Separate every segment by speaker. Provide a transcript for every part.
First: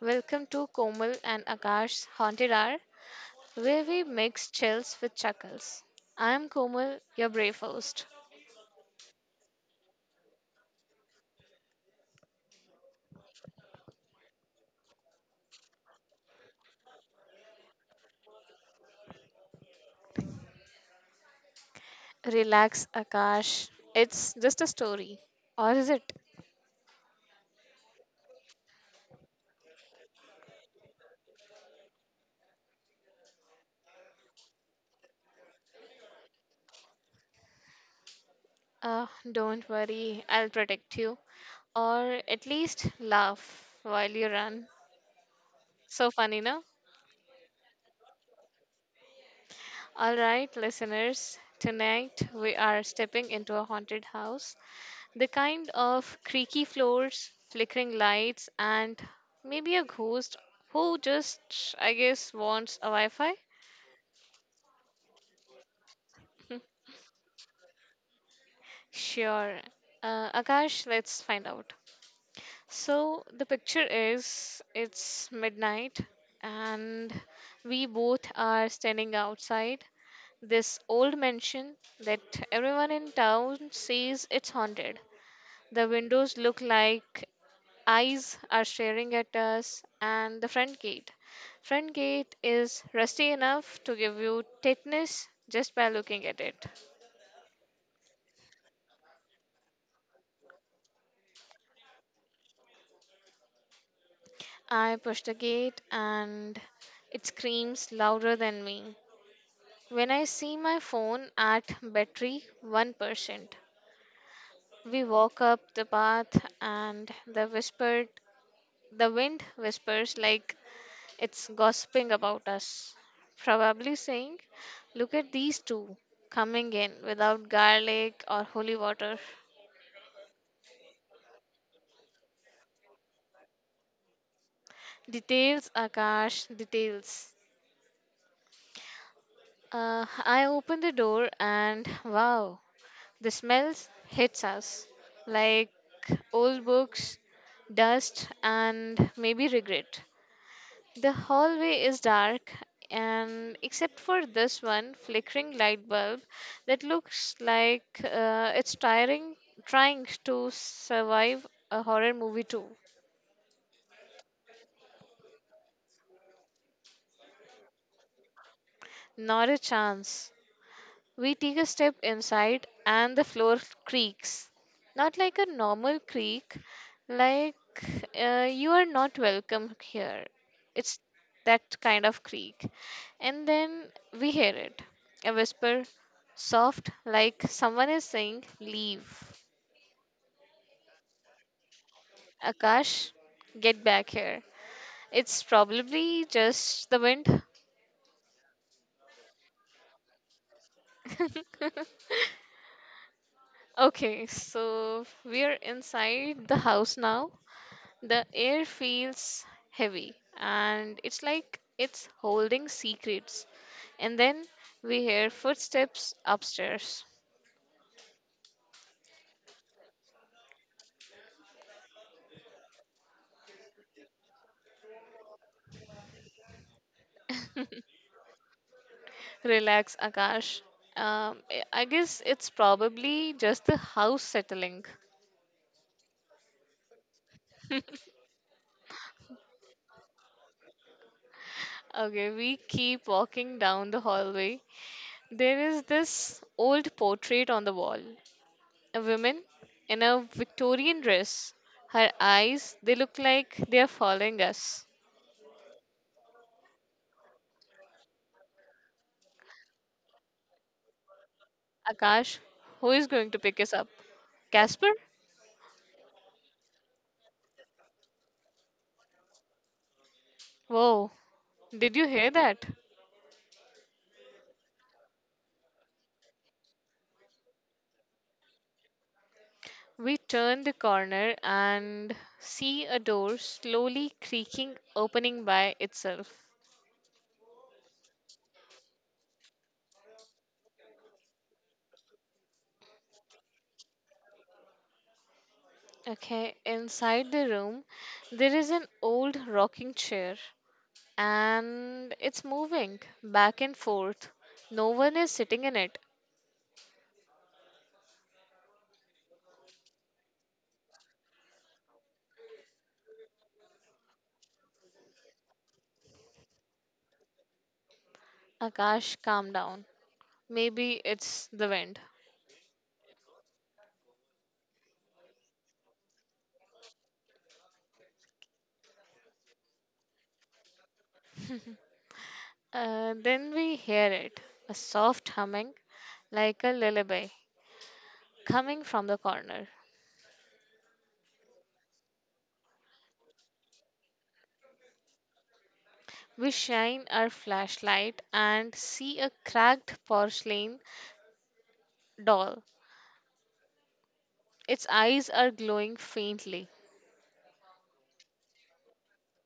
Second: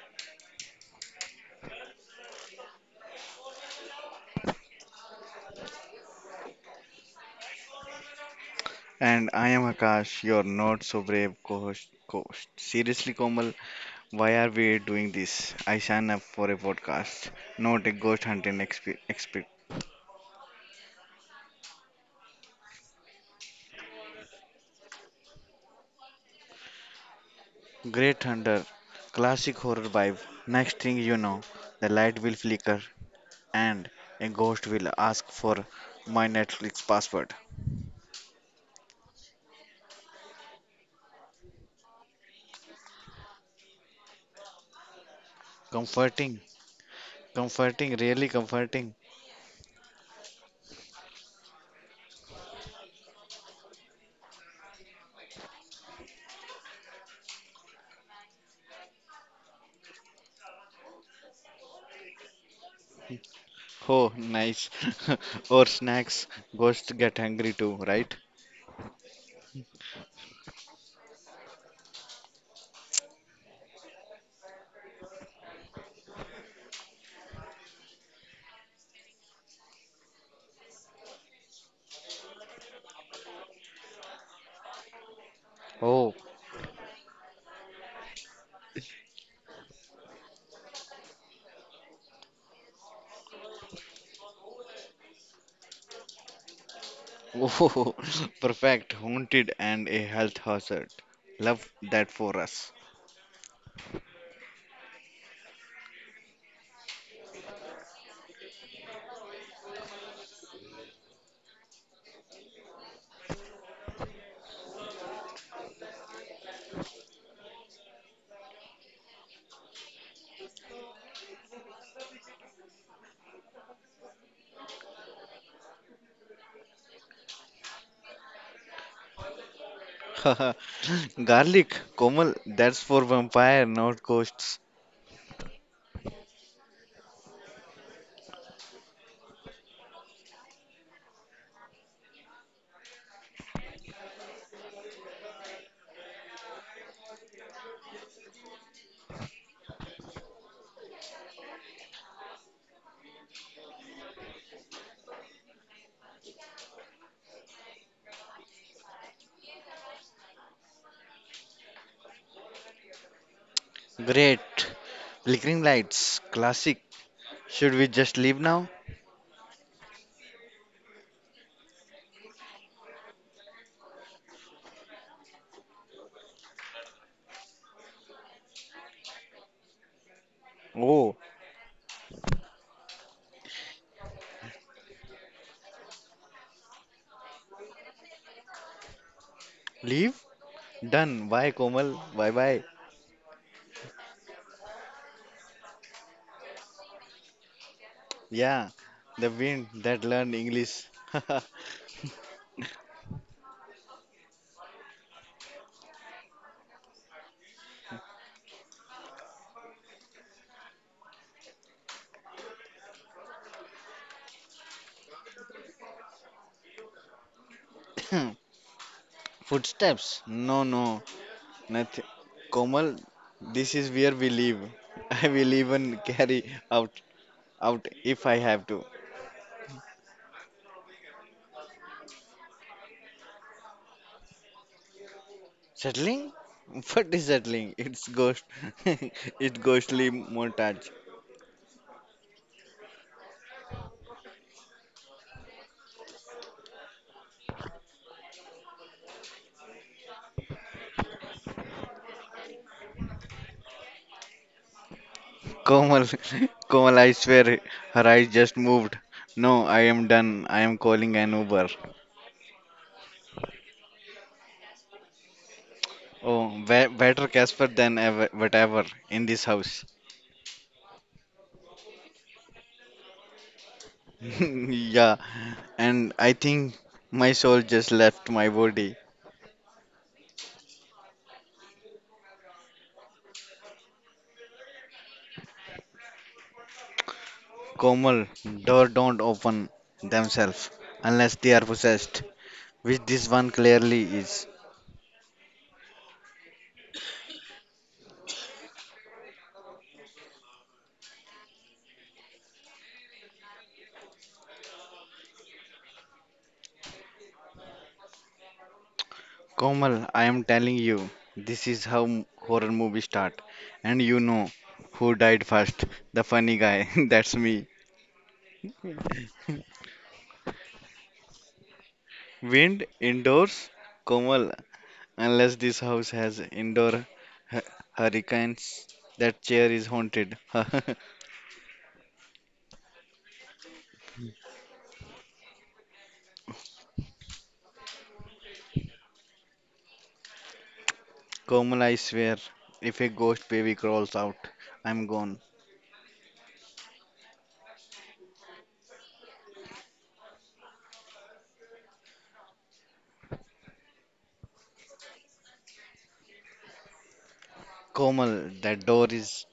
Speaker 1: welcome to Komal and Akash's Haunted Hour, where we mix chills with chuckles. I'm Komal, your brave host.
Speaker 2: And I am Akash, your not so brave co-host. Seriously, Komal, why are we doing this? I signed up for a podcast, not a ghost hunting expert.
Speaker 1: Relax, Akash. It's just a story. Or is it?
Speaker 2: Great Hunter, classic horror vibe. Next thing you know, the light will flicker and a ghost will ask for my Netflix password.
Speaker 1: Don't worry, I'll protect you. Or at least laugh while you run. So
Speaker 2: Comforting,
Speaker 1: funny, no?
Speaker 2: comforting, really comforting.
Speaker 1: All right, listeners, tonight we are stepping into a haunted house. The kind of creaky floors, flickering lights, and maybe a ghost who just, I guess, wants a Wi Fi.
Speaker 2: Oh, nice. Or snacks, ghosts get hungry too, right?
Speaker 1: Sure. Akash, let's find out. So, the picture is it's midnight, and we both are standing outside this old mansion that everyone in town says it's haunted. The
Speaker 2: Oh.
Speaker 1: windows look like eyes are staring at us, and the front gate. Front gate is rusty enough to give you tetanus just by looking at it.
Speaker 2: Oh, perfect, haunted, and a health hazard. Love that for us.
Speaker 1: I push the gate and it screams louder than me. When I see my phone at battery 1%, we walk up the path and the wind whispers like it's gossiping about us, probably saying, "Look at these two coming in without garlic or holy water."
Speaker 2: Garlic, Komal, that's for vampire, not ghosts.
Speaker 1: Details, Akash, details. I open the door and wow, the smells hits us like old books, dust, and maybe regret. The hallway is dark, and except for this one flickering light bulb that looks like it's tiring, trying to survive a horror movie too.
Speaker 2: Great. Flickering lights, classic. Should we just leave now?
Speaker 1: Not a chance. We take a step inside and the floor creaks. Not like a normal creak, like you are not welcome here. It's
Speaker 2: Oh,
Speaker 1: that kind of creak. And then we hear it, a whisper, soft, like someone is saying, "Leave."
Speaker 2: leave? Done. Bye, Komal. Bye bye.
Speaker 1: Akash, get back here. It's probably just the wind.
Speaker 2: Yeah, the wind that learned English.
Speaker 1: Okay, so we are inside the house now. The air feels heavy and it's like it's holding secrets. And then we hear footsteps upstairs.
Speaker 2: Footsteps? No, nothing. Komal, this is where we live. I will even carry out out if I have to.
Speaker 1: Relax, Akash. I guess it's probably just the house settling.
Speaker 2: Settling? What is settling? It's ghost. It's ghostly montage.
Speaker 1: Okay, we keep walking down the hallway. There is this old portrait on the wall. A woman in a Victorian dress. Her eyes, they look like they are following us.
Speaker 2: Komal, Komal, I swear her eyes just moved. No, I am done. I am calling an Uber.
Speaker 1: Akash, who is going to pick us up? Casper?
Speaker 2: Oh, better Casper than ever, whatever in this house.
Speaker 1: Whoa, did you hear that?
Speaker 2: Yeah, and I think my soul just left my body.
Speaker 1: We turn the corner and see a door slowly creaking, opening by itself.
Speaker 2: Komal, door don't open themselves unless they are possessed, which this one clearly is.
Speaker 1: Okay, inside the room, there is an old rocking chair and it's moving back and forth. No one is sitting in it.
Speaker 2: Komal, I am telling you, this is how horror movies start. And you know who died first? The funny guy. That's me.
Speaker 1: Akash, calm down. Maybe it's the wind.
Speaker 2: Wind indoors? Komal, unless this house has indoor hu- hurricanes, that chair is haunted.
Speaker 1: Then we hear it, a soft humming like a lullaby coming from the corner.
Speaker 2: Komal, I swear, if a ghost baby crawls out, I'm gone.
Speaker 1: We shine our flashlight and see a cracked porcelain doll. Its eyes are glowing faintly.
Speaker 2: Komal, that door is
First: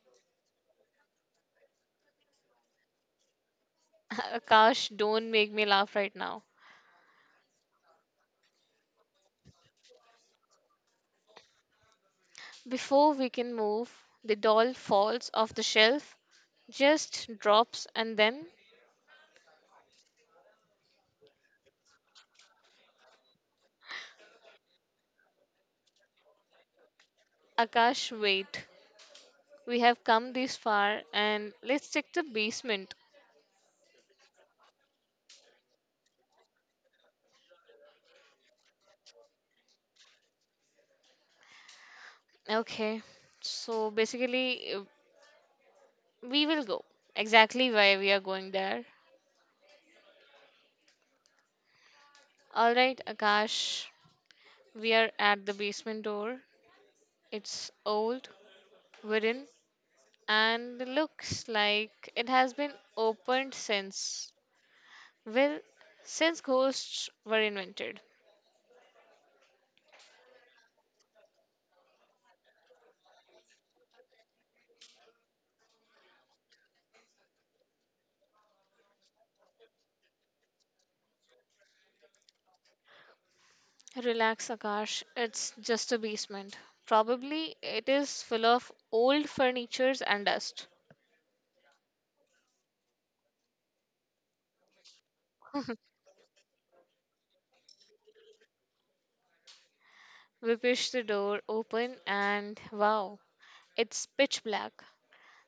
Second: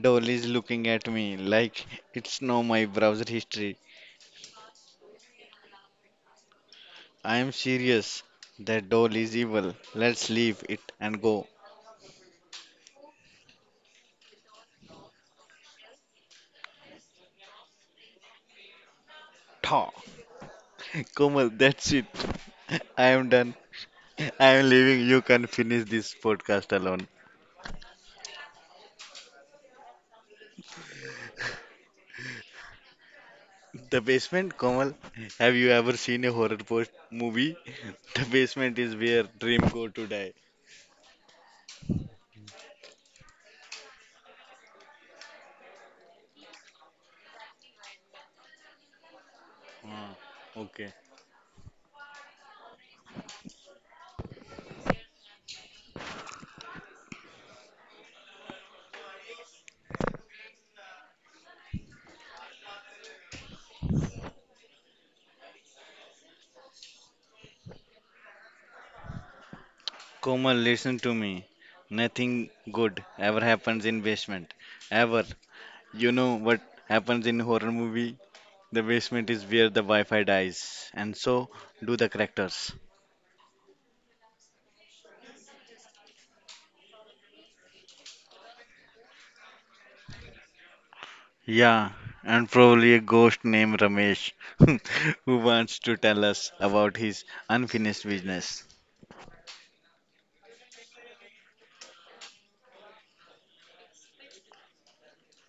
Speaker 2: doll is looking at me like it's know my browser history.
Speaker 1: Akash, don't make me laugh right now.
Speaker 2: I am serious. That doll is evil. Let's leave it and go.
Speaker 1: Before we can move, the doll falls off the shelf, just drops, and then
Speaker 2: Thaw. Komal, that's it. I am done. I am leaving. You can finish this podcast alone.
Speaker 1: Akash, wait. We have come this far and let's check the basement.
Speaker 2: The basement, Komal. Have you ever seen a horror post movie? The basement is where dream go to die.
Speaker 1: Okay. So basically, we will go exactly why we are going there.
Speaker 2: Ah, okay.
Speaker 1: All right, Akash, we are at the basement door. It's old, wooden, and looks like it has been opened since, well, since ghosts were invented.
Speaker 2: Komal, listen to me. Nothing good ever happens in basement. Ever. You know what happens in horror movie? The basement is where the Wi Fi dies, and so do the characters.
Speaker 1: Relax, Akash. It's just a basement. Probably it is full of old furnitures and dust.
Speaker 2: Yeah, and probably a ghost named Ramesh who wants to tell us about his unfinished business.
Speaker 1: We push the door open, and wow, it's pitch black.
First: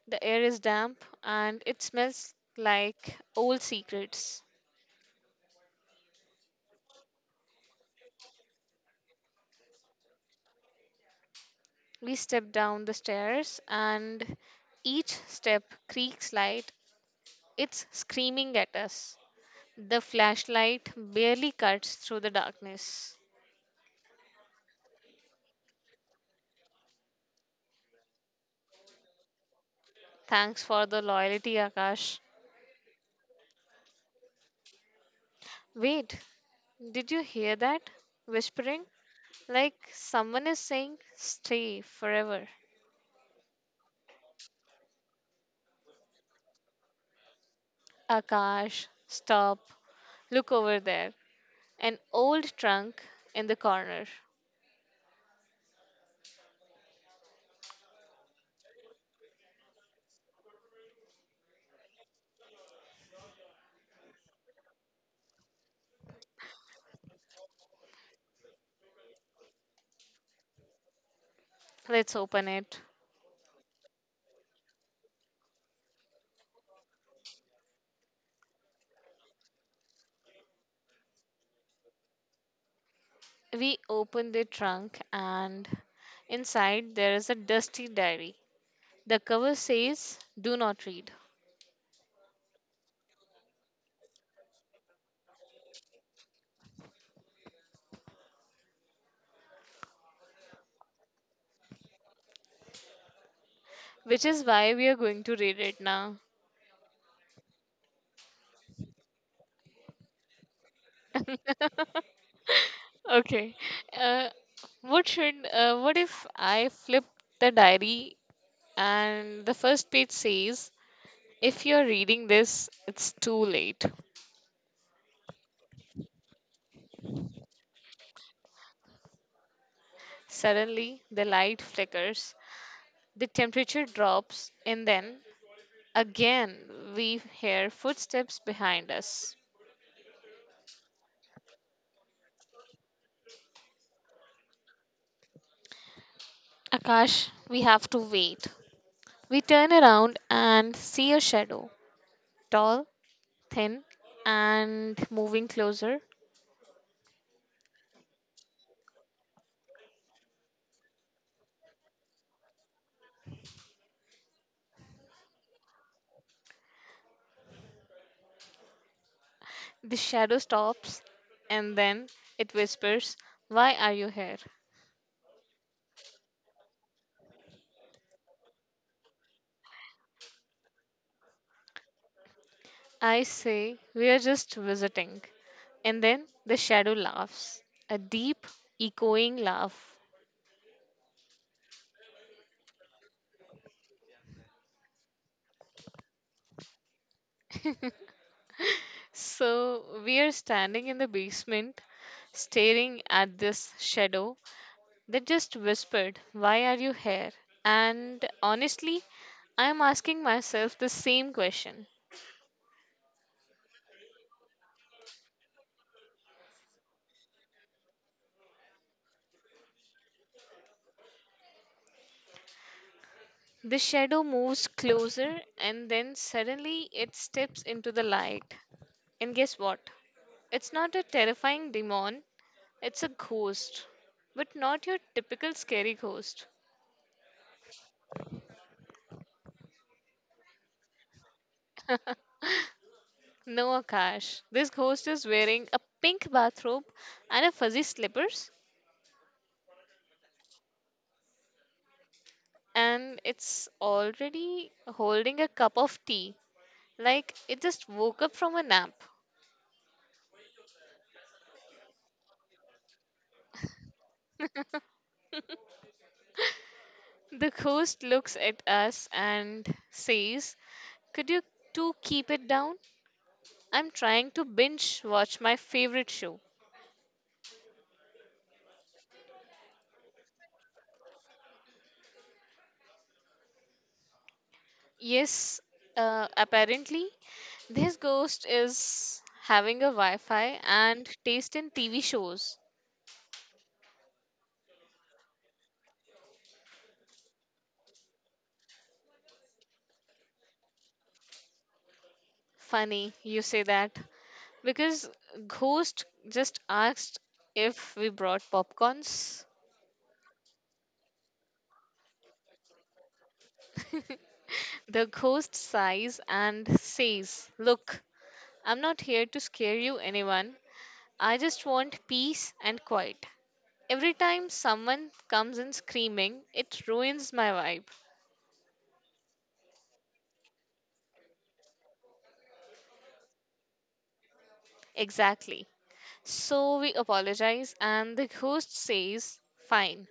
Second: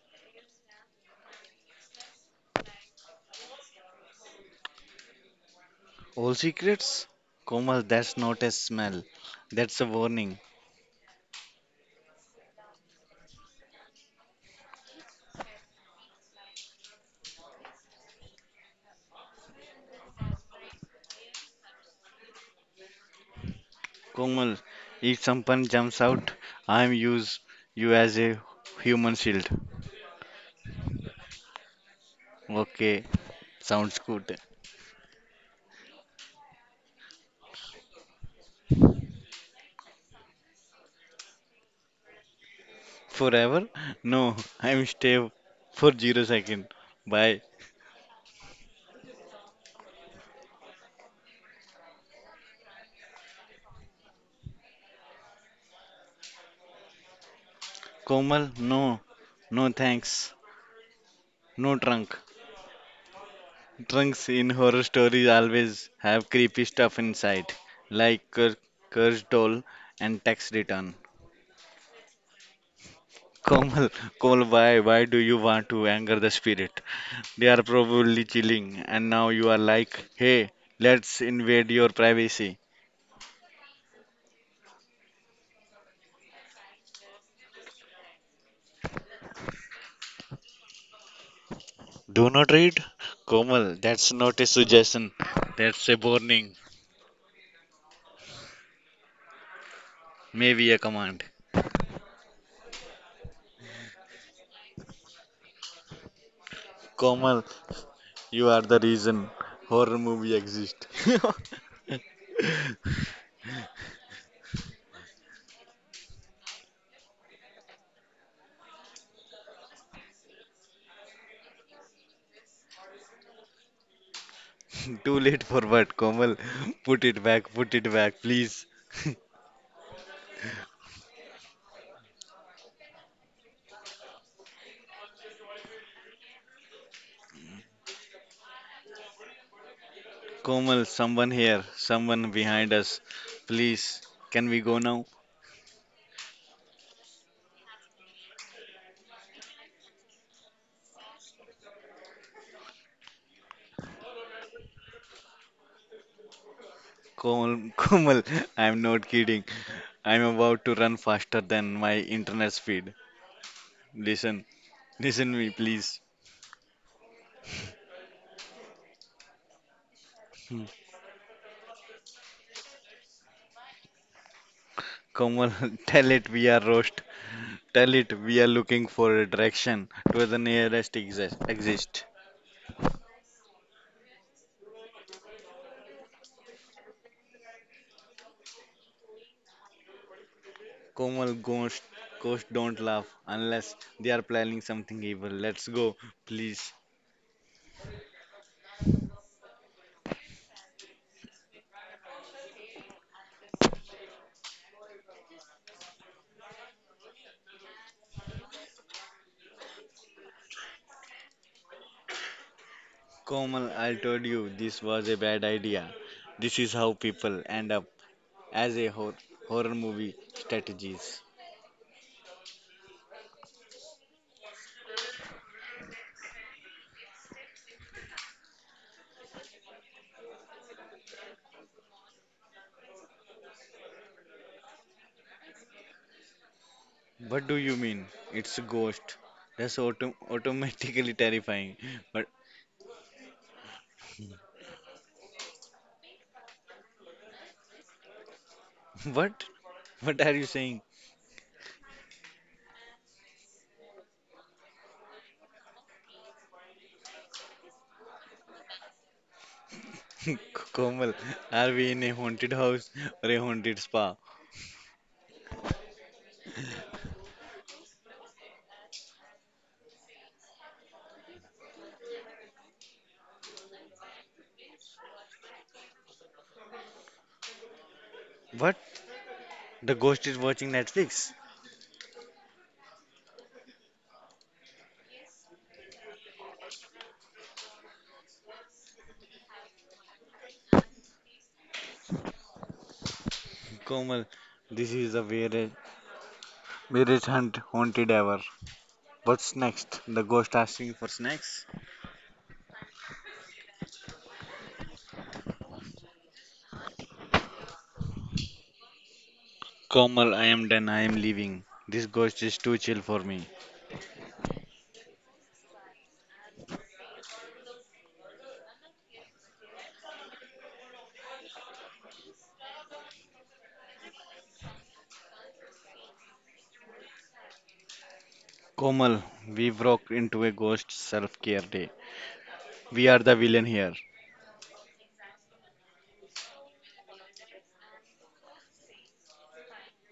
Speaker 1: The air is damp, and it smells like old secrets.
Speaker 2: All secrets? Komal, that's not a smell. That's a warning.
Speaker 1: We step down the stairs, and each step creaks light. It's screaming at us. The flashlight barely cuts through the darkness.
Speaker 2: Komal, if someone jumps out, I'm use you as a human shield.
Speaker 1: Thanks for the loyalty, Akash.
Speaker 2: Okay, sounds good.
Speaker 1: Wait, did you hear that? Whispering? Like someone is saying, "Stay forever."
Speaker 2: Forever? No, I'm stay for 0 second. Bye.
Speaker 1: Akash, stop. Look over there. An old trunk in the corner.
Speaker 2: Komal, no, no thanks, no trunk. Trunks in horror stories always have creepy stuff inside, like cursed doll and tax return.
Speaker 1: Let's open it.
Speaker 2: Komal, Komal, why do you want to anger the spirit? They are probably chilling, and now you are like, hey, let's invade your privacy.
Speaker 1: We open the trunk, and inside there is a dusty diary. The cover says, "Do not read,"
Speaker 2: Do not read, Komal. That's not a suggestion. That's a warning, maybe a command.
Speaker 1: which is why we are going to read it now.
Speaker 2: Komal, you are the reason horror movie exist.
Speaker 1: Okay. Uh, what if I flip the diary and the first page says, "If you're reading this, it's too late."
Speaker 2: Too late for what, Komal? Put it back, please.
Speaker 1: Suddenly, the light flickers, the temperature drops, and then again we hear footsteps behind us.
Speaker 2: Komal, someone behind us. Please, can we go now?
Speaker 1: Akash, we have to wait. We turn around and see a shadow, tall, thin, and moving closer.
Speaker 2: Komal, Komal, I'm not kidding. I'm about to run faster than my internet speed. Listen, listen me, please.
Speaker 1: The shadow stops and then it whispers, "Why are you here?"
Speaker 2: Komal, tell it we are roast. Tell it we are looking for a direction to the nearest exist.
Speaker 1: I say, "We are just visiting." And then the shadow laughs, a deep, echoing laugh.
Speaker 2: Komal Ghost don't laugh unless they are planning something evil. Let's go, please.
Speaker 1: So we are standing in the basement, staring at this shadow that just whispered, "Why are you here?" And honestly, I am asking myself the same question.
Speaker 2: Komal, I told you this was a bad idea. This is how people end up as a horror movie strategies.
Speaker 1: The shadow moves closer and then suddenly it steps into the light. And guess what? It's not a terrifying demon, it's a ghost. But not your typical scary ghost.
Speaker 2: What do you mean? It's a ghost. That's automatically terrifying. But
Speaker 1: No, Akash. This ghost is wearing a pink bathrobe and a fuzzy slippers,
Speaker 2: what? What are you saying?
Speaker 1: and it's already holding a cup of tea, like it just woke up from a nap.
Speaker 2: Komal, are we in a haunted house or a haunted spa?
Speaker 1: The ghost looks at us and says, "Could you two keep it down? I'm trying to binge watch my favorite show."
Speaker 2: What? The ghost is watching Netflix?
Speaker 1: Yes, apparently, this ghost is having a Wi Fi and taste in TV shows.
Speaker 2: Komal, this is a weird Mirage hunt haunted ever. What's next? The ghost asking for snacks.
Speaker 1: Funny, you say that. Because Ghost just asked if we brought popcorns.
Speaker 2: Komal, I am done. I am leaving. This ghost is too chill for me.
Speaker 1: The ghost sighs and says, "Look, I'm not here to scare you, anyone. I just want peace and quiet. Every time someone comes in screaming, it ruins my vibe."
Speaker 2: Komal, we broke into a ghost self care day. We are the villain here.
Speaker 1: Exactly. So we apologize, and the ghost says, "Fine,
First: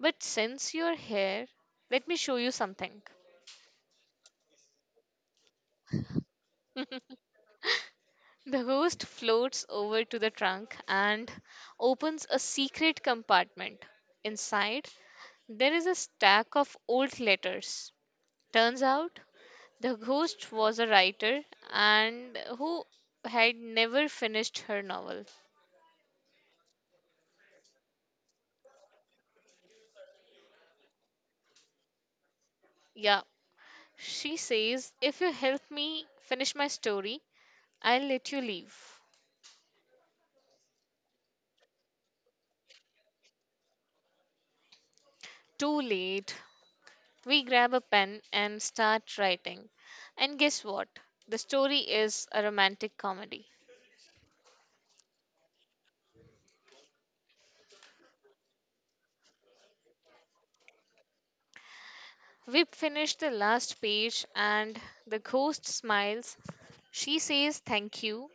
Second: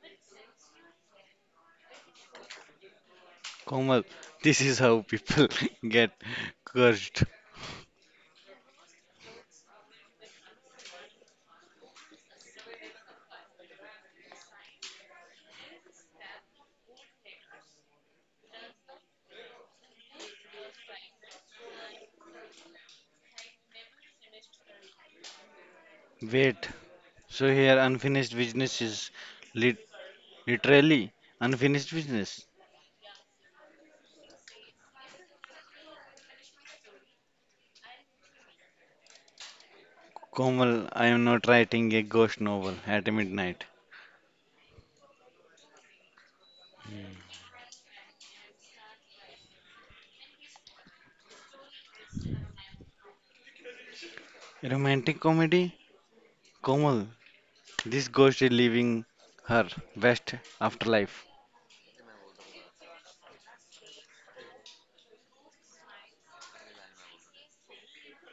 Speaker 1: but since you're here, let me show you something."
Speaker 2: Komal, this is how people get cursed.
Speaker 1: The host floats over to the trunk and opens a secret compartment. Inside, there is a stack of old letters. Turns out, the ghost was a writer and who had never finished her novel.
Speaker 2: Wait, so here unfinished business is lit- literally unfinished business.
Speaker 1: Yeah, she says, "If you help me finish my story, I'll let you leave."
Speaker 2: Komal, I am not writing a ghost novel at midnight.
Speaker 1: Too late. We grab a pen and start writing. And guess what? The story is a romantic comedy.
Speaker 2: Romantic comedy? Komal, this ghost is leaving her West afterlife.
Speaker 1: Whip finished the last page and the ghost smiles. She says, "Thank you.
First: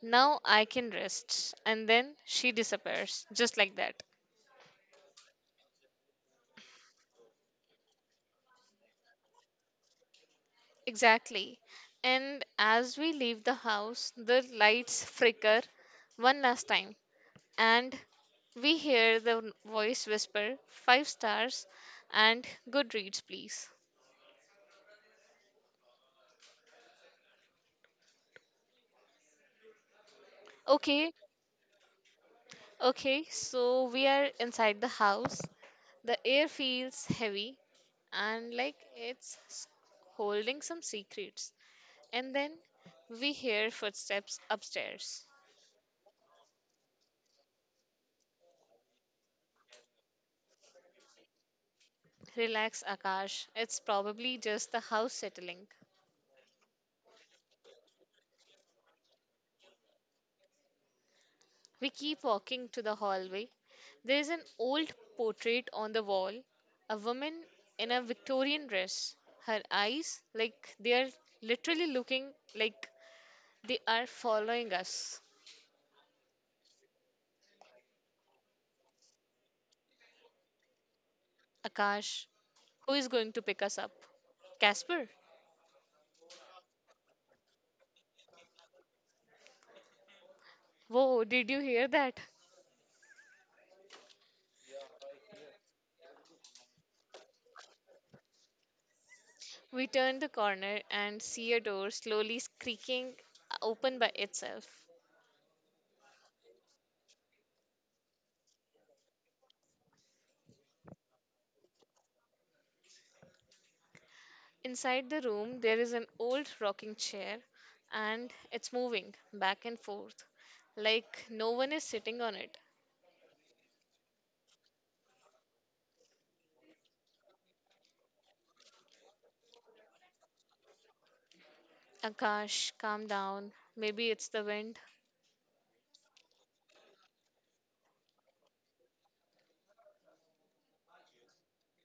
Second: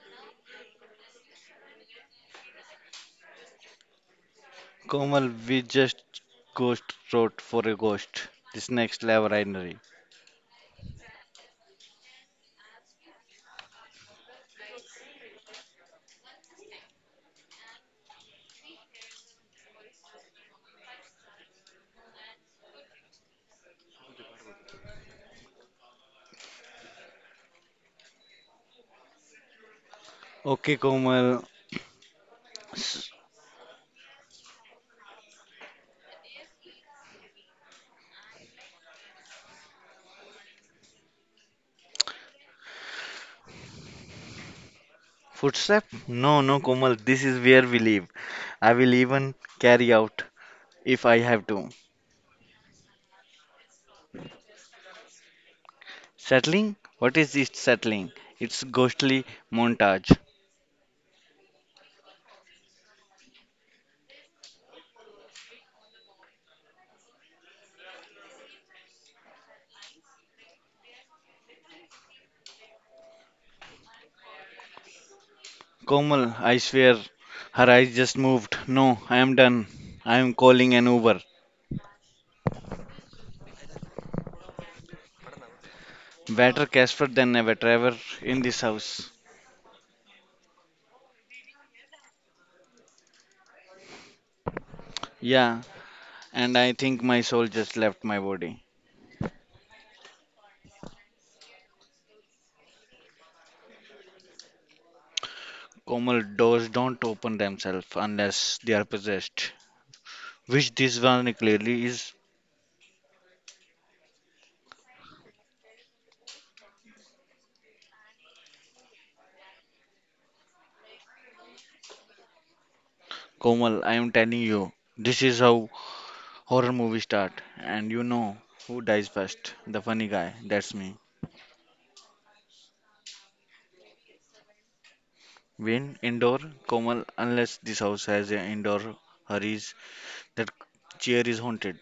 Speaker 1: Now I can rest." And then she disappears, just like that.
Speaker 2: Komal, we just ghost wrote for a ghost. This next level itinerary.
Speaker 1: Exactly. And as we leave the house, the lights flicker one last time. And we hear the voice whisper, "Five stars and good reads, please."
Speaker 2: Okay,
Speaker 1: Okay,
Speaker 2: Komal. S-
Speaker 1: okay, so we are inside the house. The air feels heavy and like holding some secrets. And then we hear footsteps upstairs.
Speaker 2: Footstep? No, Komal. This is where we live. I will even carry out if I have to.
Speaker 1: Relax, Akash. It's probably just the house settling.
Speaker 2: Settling? What is this settling? It's ghostly montage.
Speaker 1: We keep walking to the hallway. There is an old portrait on the wall, a woman in a Victorian dress. Her eyes, like they are literally looking like they are following us.
Speaker 2: Komal, I swear, her eyes just moved. No, I am done. I am calling an Uber.
Speaker 1: Akash, who is going to pick us up? Casper?
Speaker 2: Better Casper than ever, Trevor, in this house.
Speaker 1: Whoa, did you hear that?
Speaker 2: Yeah, and I think my soul just left my body.
Speaker 1: We turn the corner and see a door slowly creaking open by itself.
Speaker 2: Komal, doors don't open themselves unless they are possessed. Which this one clearly is.
Speaker 1: Inside the room, there is an old rocking chair and it's moving back and forth like no one is sitting on it.
Speaker 2: Komal, I am telling you, this is how horror movies start. And you know who dies first? The funny guy, that's me.
Speaker 1: Akash, calm down. Maybe it's the wind.
Speaker 2: Win, indoor, Komal, unless this house has an indoor hurries, that chair is haunted.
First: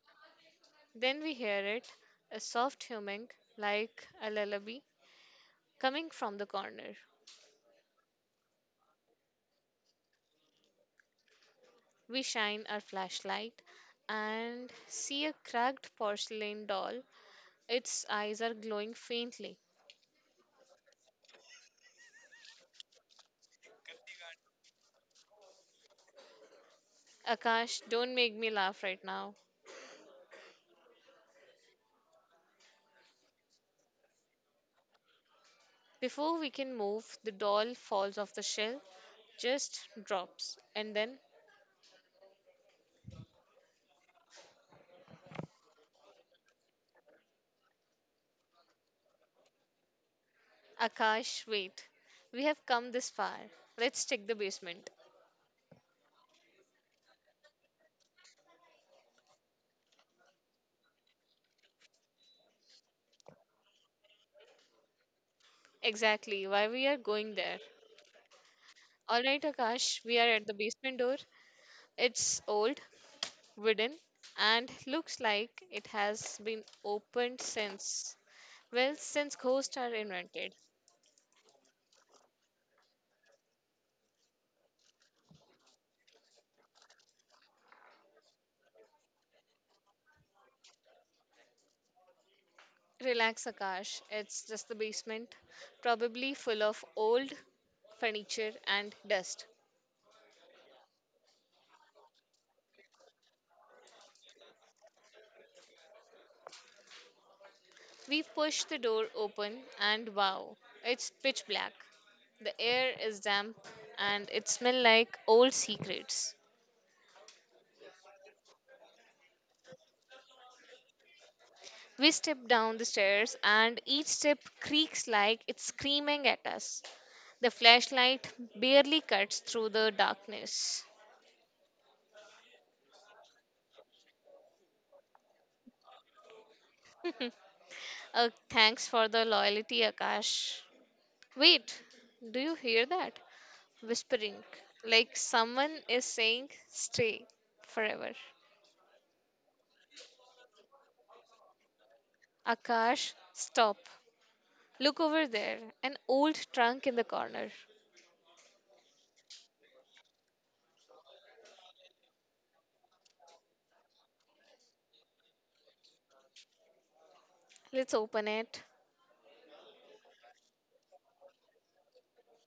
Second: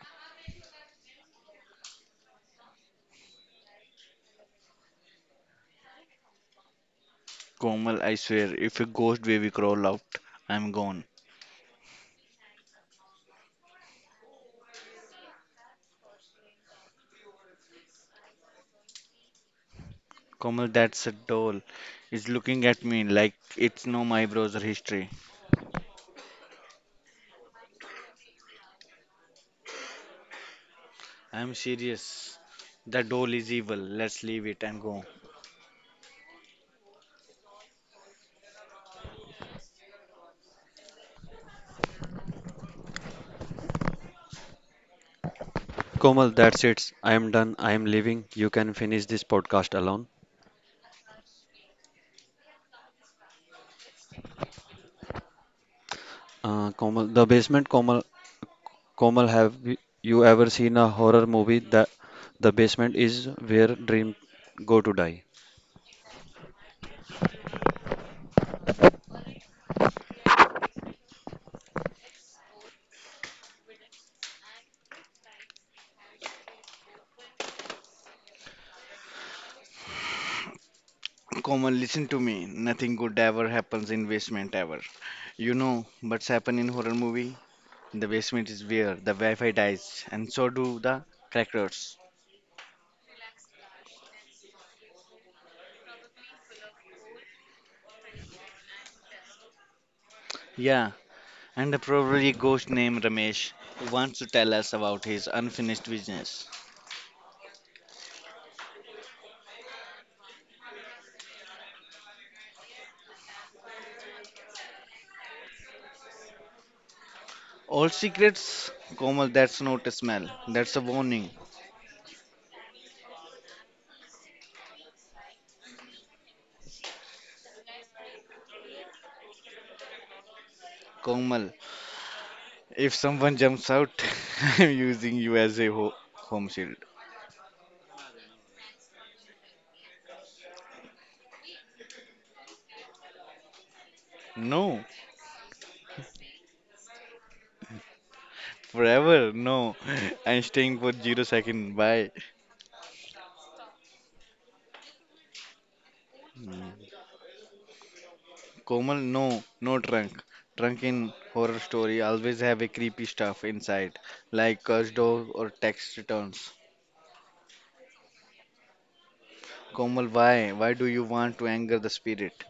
Speaker 1: Then we hear it, a soft humming like a lullaby coming from the corner.
Speaker 2: Komal, I swear, if a ghost baby crawl out, I'm gone.
Speaker 1: We shine our flashlight and see a cracked porcelain doll. Its eyes are glowing faintly.
Speaker 2: Komal, that's a doll, is looking at me like it's no my browser history.
Speaker 1: Akash, don't make me laugh right now.
Speaker 2: I'm serious. The doll is evil. Let's leave it and go.
Speaker 1: Before we can move, the doll falls off the shelf, just drops. And then,
Speaker 2: Komal, that's it. I am done. I am leaving. You can finish this podcast alone.
Speaker 1: Akash, wait. We have come this far. Let's check the basement.
Speaker 2: Komal, the basement, Komal, have you ever seen a horror movie that the basement is where dreams go to die?
Speaker 1: Exactly, why we are going there. Alright, Akash, we are at the basement door. It's old, wooden and looks like it has been opened since, well, since ghosts are invented.
Speaker 2: Komal, listen to me. Nothing good ever happens in basement ever. You know what's happened in horror movie? The basement is where the Wi-Fi dies, and so do the crackers.
Speaker 1: Relax, Akash. It's just the basement. Probably full of old furniture and dust.
Speaker 2: Yeah, and probably a ghost named Ramesh who wants to tell us about his unfinished business.
Speaker 1: We push the door open and wow, it's pitch black. The air is damp and it smells like old secrets.
Speaker 2: All secrets, Komal, that's not a smell, that's a warning.
Speaker 1: We step down the stairs, and each step creaks like it's screaming at us. The flashlight barely cuts through the darkness.
Speaker 2: Komal, if someone jumps out, I'm using you as a home shield.
Speaker 1: Thanks for the loyalty, Akash. Wait, do you hear that? Whispering,
Speaker 2: No,
Speaker 1: like someone is saying, "Stay forever."
Speaker 2: forever, no. I'm staying for 0 second. Bye.
Speaker 1: Akash, stop. Look over there, an old trunk in the corner.
Speaker 2: Komal, no, no trunk. Trunk in horror story always have a creepy stuff inside, like cursed door or tax returns.
Speaker 1: Let's open it.
Speaker 2: Komal, why? Why do you want to anger the spirit?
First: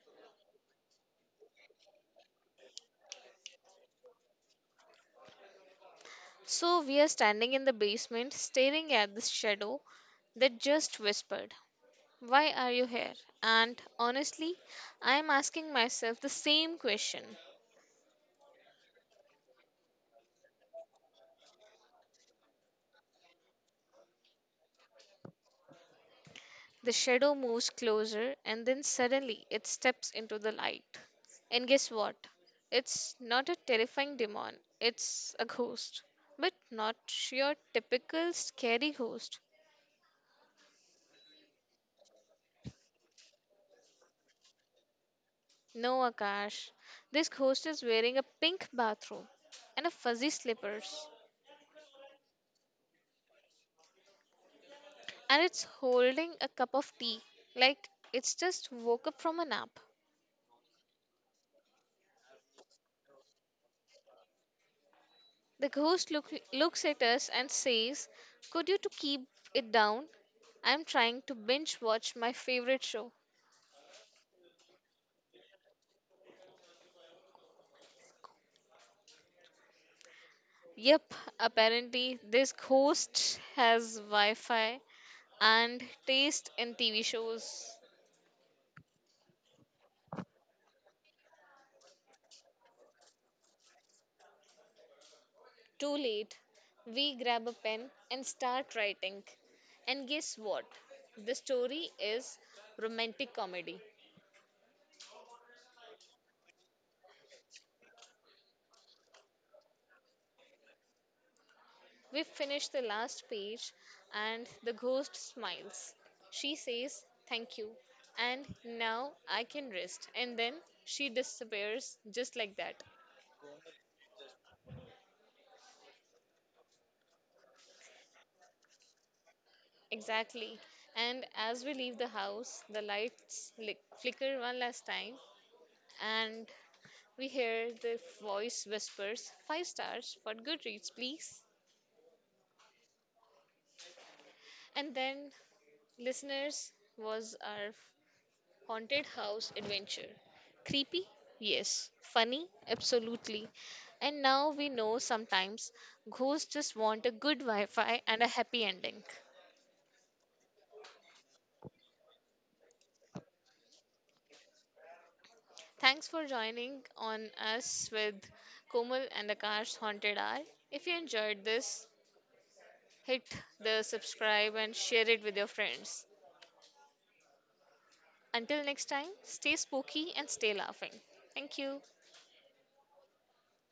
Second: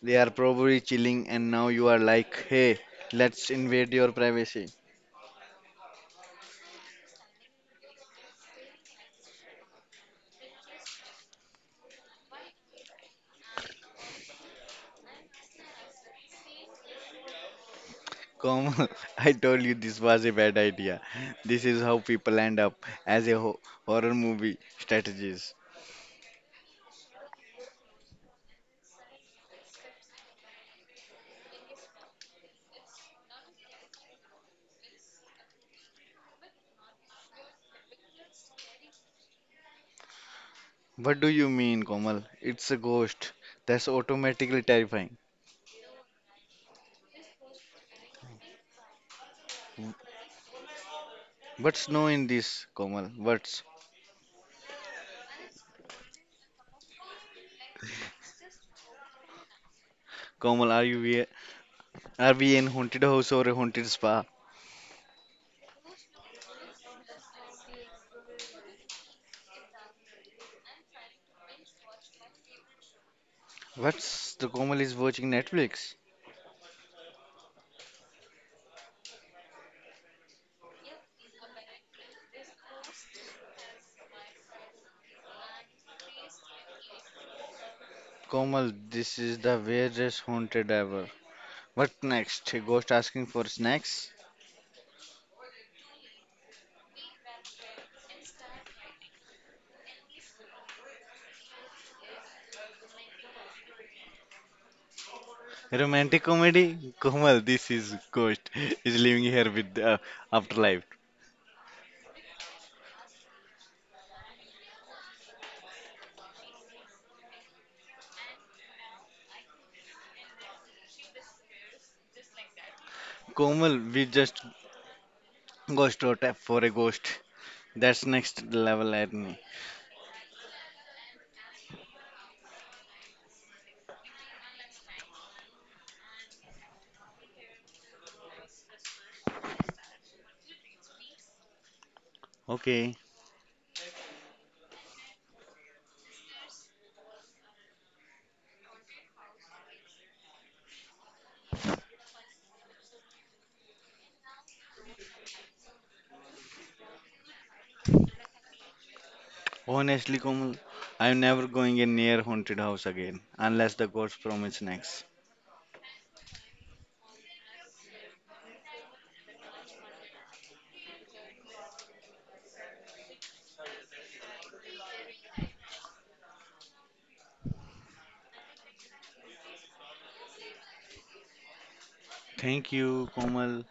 Speaker 2: They are probably chilling, and now you are like, hey, let's invade your privacy.
Speaker 1: So we are standing in the basement staring at this shadow that just whispered, "Why are you here?" And honestly, I am asking myself the same question.
Speaker 2: Komal, I told you this was a bad idea. This is how people end up as a horror movie strategies.
Speaker 1: The shadow moves closer and then suddenly it steps into the light. And guess what? It's not a terrifying demon, it's a ghost. But not your typical scary ghost.
Speaker 2: What do you mean, Komal? It's a ghost. That's automatically terrifying.
Speaker 1: No, Akash. This ghost is wearing a pink bathrobe and a fuzzy slippers,
Speaker 2: What's no in this, Komal? What?
Speaker 1: and it's holding a cup of tea like it's just woke up from a nap.
Speaker 2: Komal, are we in haunted house or a haunted spa?
Speaker 1: The ghost looks at us and says, "Could you to keep it down? I'm trying to binge watch my favorite show."
Speaker 2: What's the Komal is watching Netflix?
Speaker 1: Yep, apparently this ghost has Wi-Fi and taste in TV shows.
Speaker 2: Komal, this is the weirdest haunted ever. What next? A ghost asking for snacks?
Speaker 1: Too late. We grab a pen and start writing. And guess what? The story is romantic comedy.
Speaker 2: Romantic comedy? Komal, this is ghost is living here with the afterlife.
Speaker 1: We finish the last page and the ghost smiles. She says, "Thank you. And now I can rest." And then she disappears just like that.
Speaker 2: Komal, we just ghost out for a ghost. That's next level irony.
Speaker 1: Exactly. And as we leave the house, the flicker one last time. And we hear the voice whispers, "Five stars for Goodreads, please."
Speaker 2: Okay,
Speaker 1: And then listeners was our Haunted House Adventure. Creepy? Yes. Funny? Absolutely. And now we know sometimes ghosts just want a good Wi Fi and a happy ending.
Speaker 2: honestly, Komal, I'm never going in near haunted house again unless the ghost promise snacks.
Speaker 1: Thanks for joining on us with Komal and Akash Haunted Hour. If you enjoyed this, hit the subscribe and share it with your friends. Until next time, stay spooky and stay laughing. Thank you.
Speaker 2: Thank you, Komal.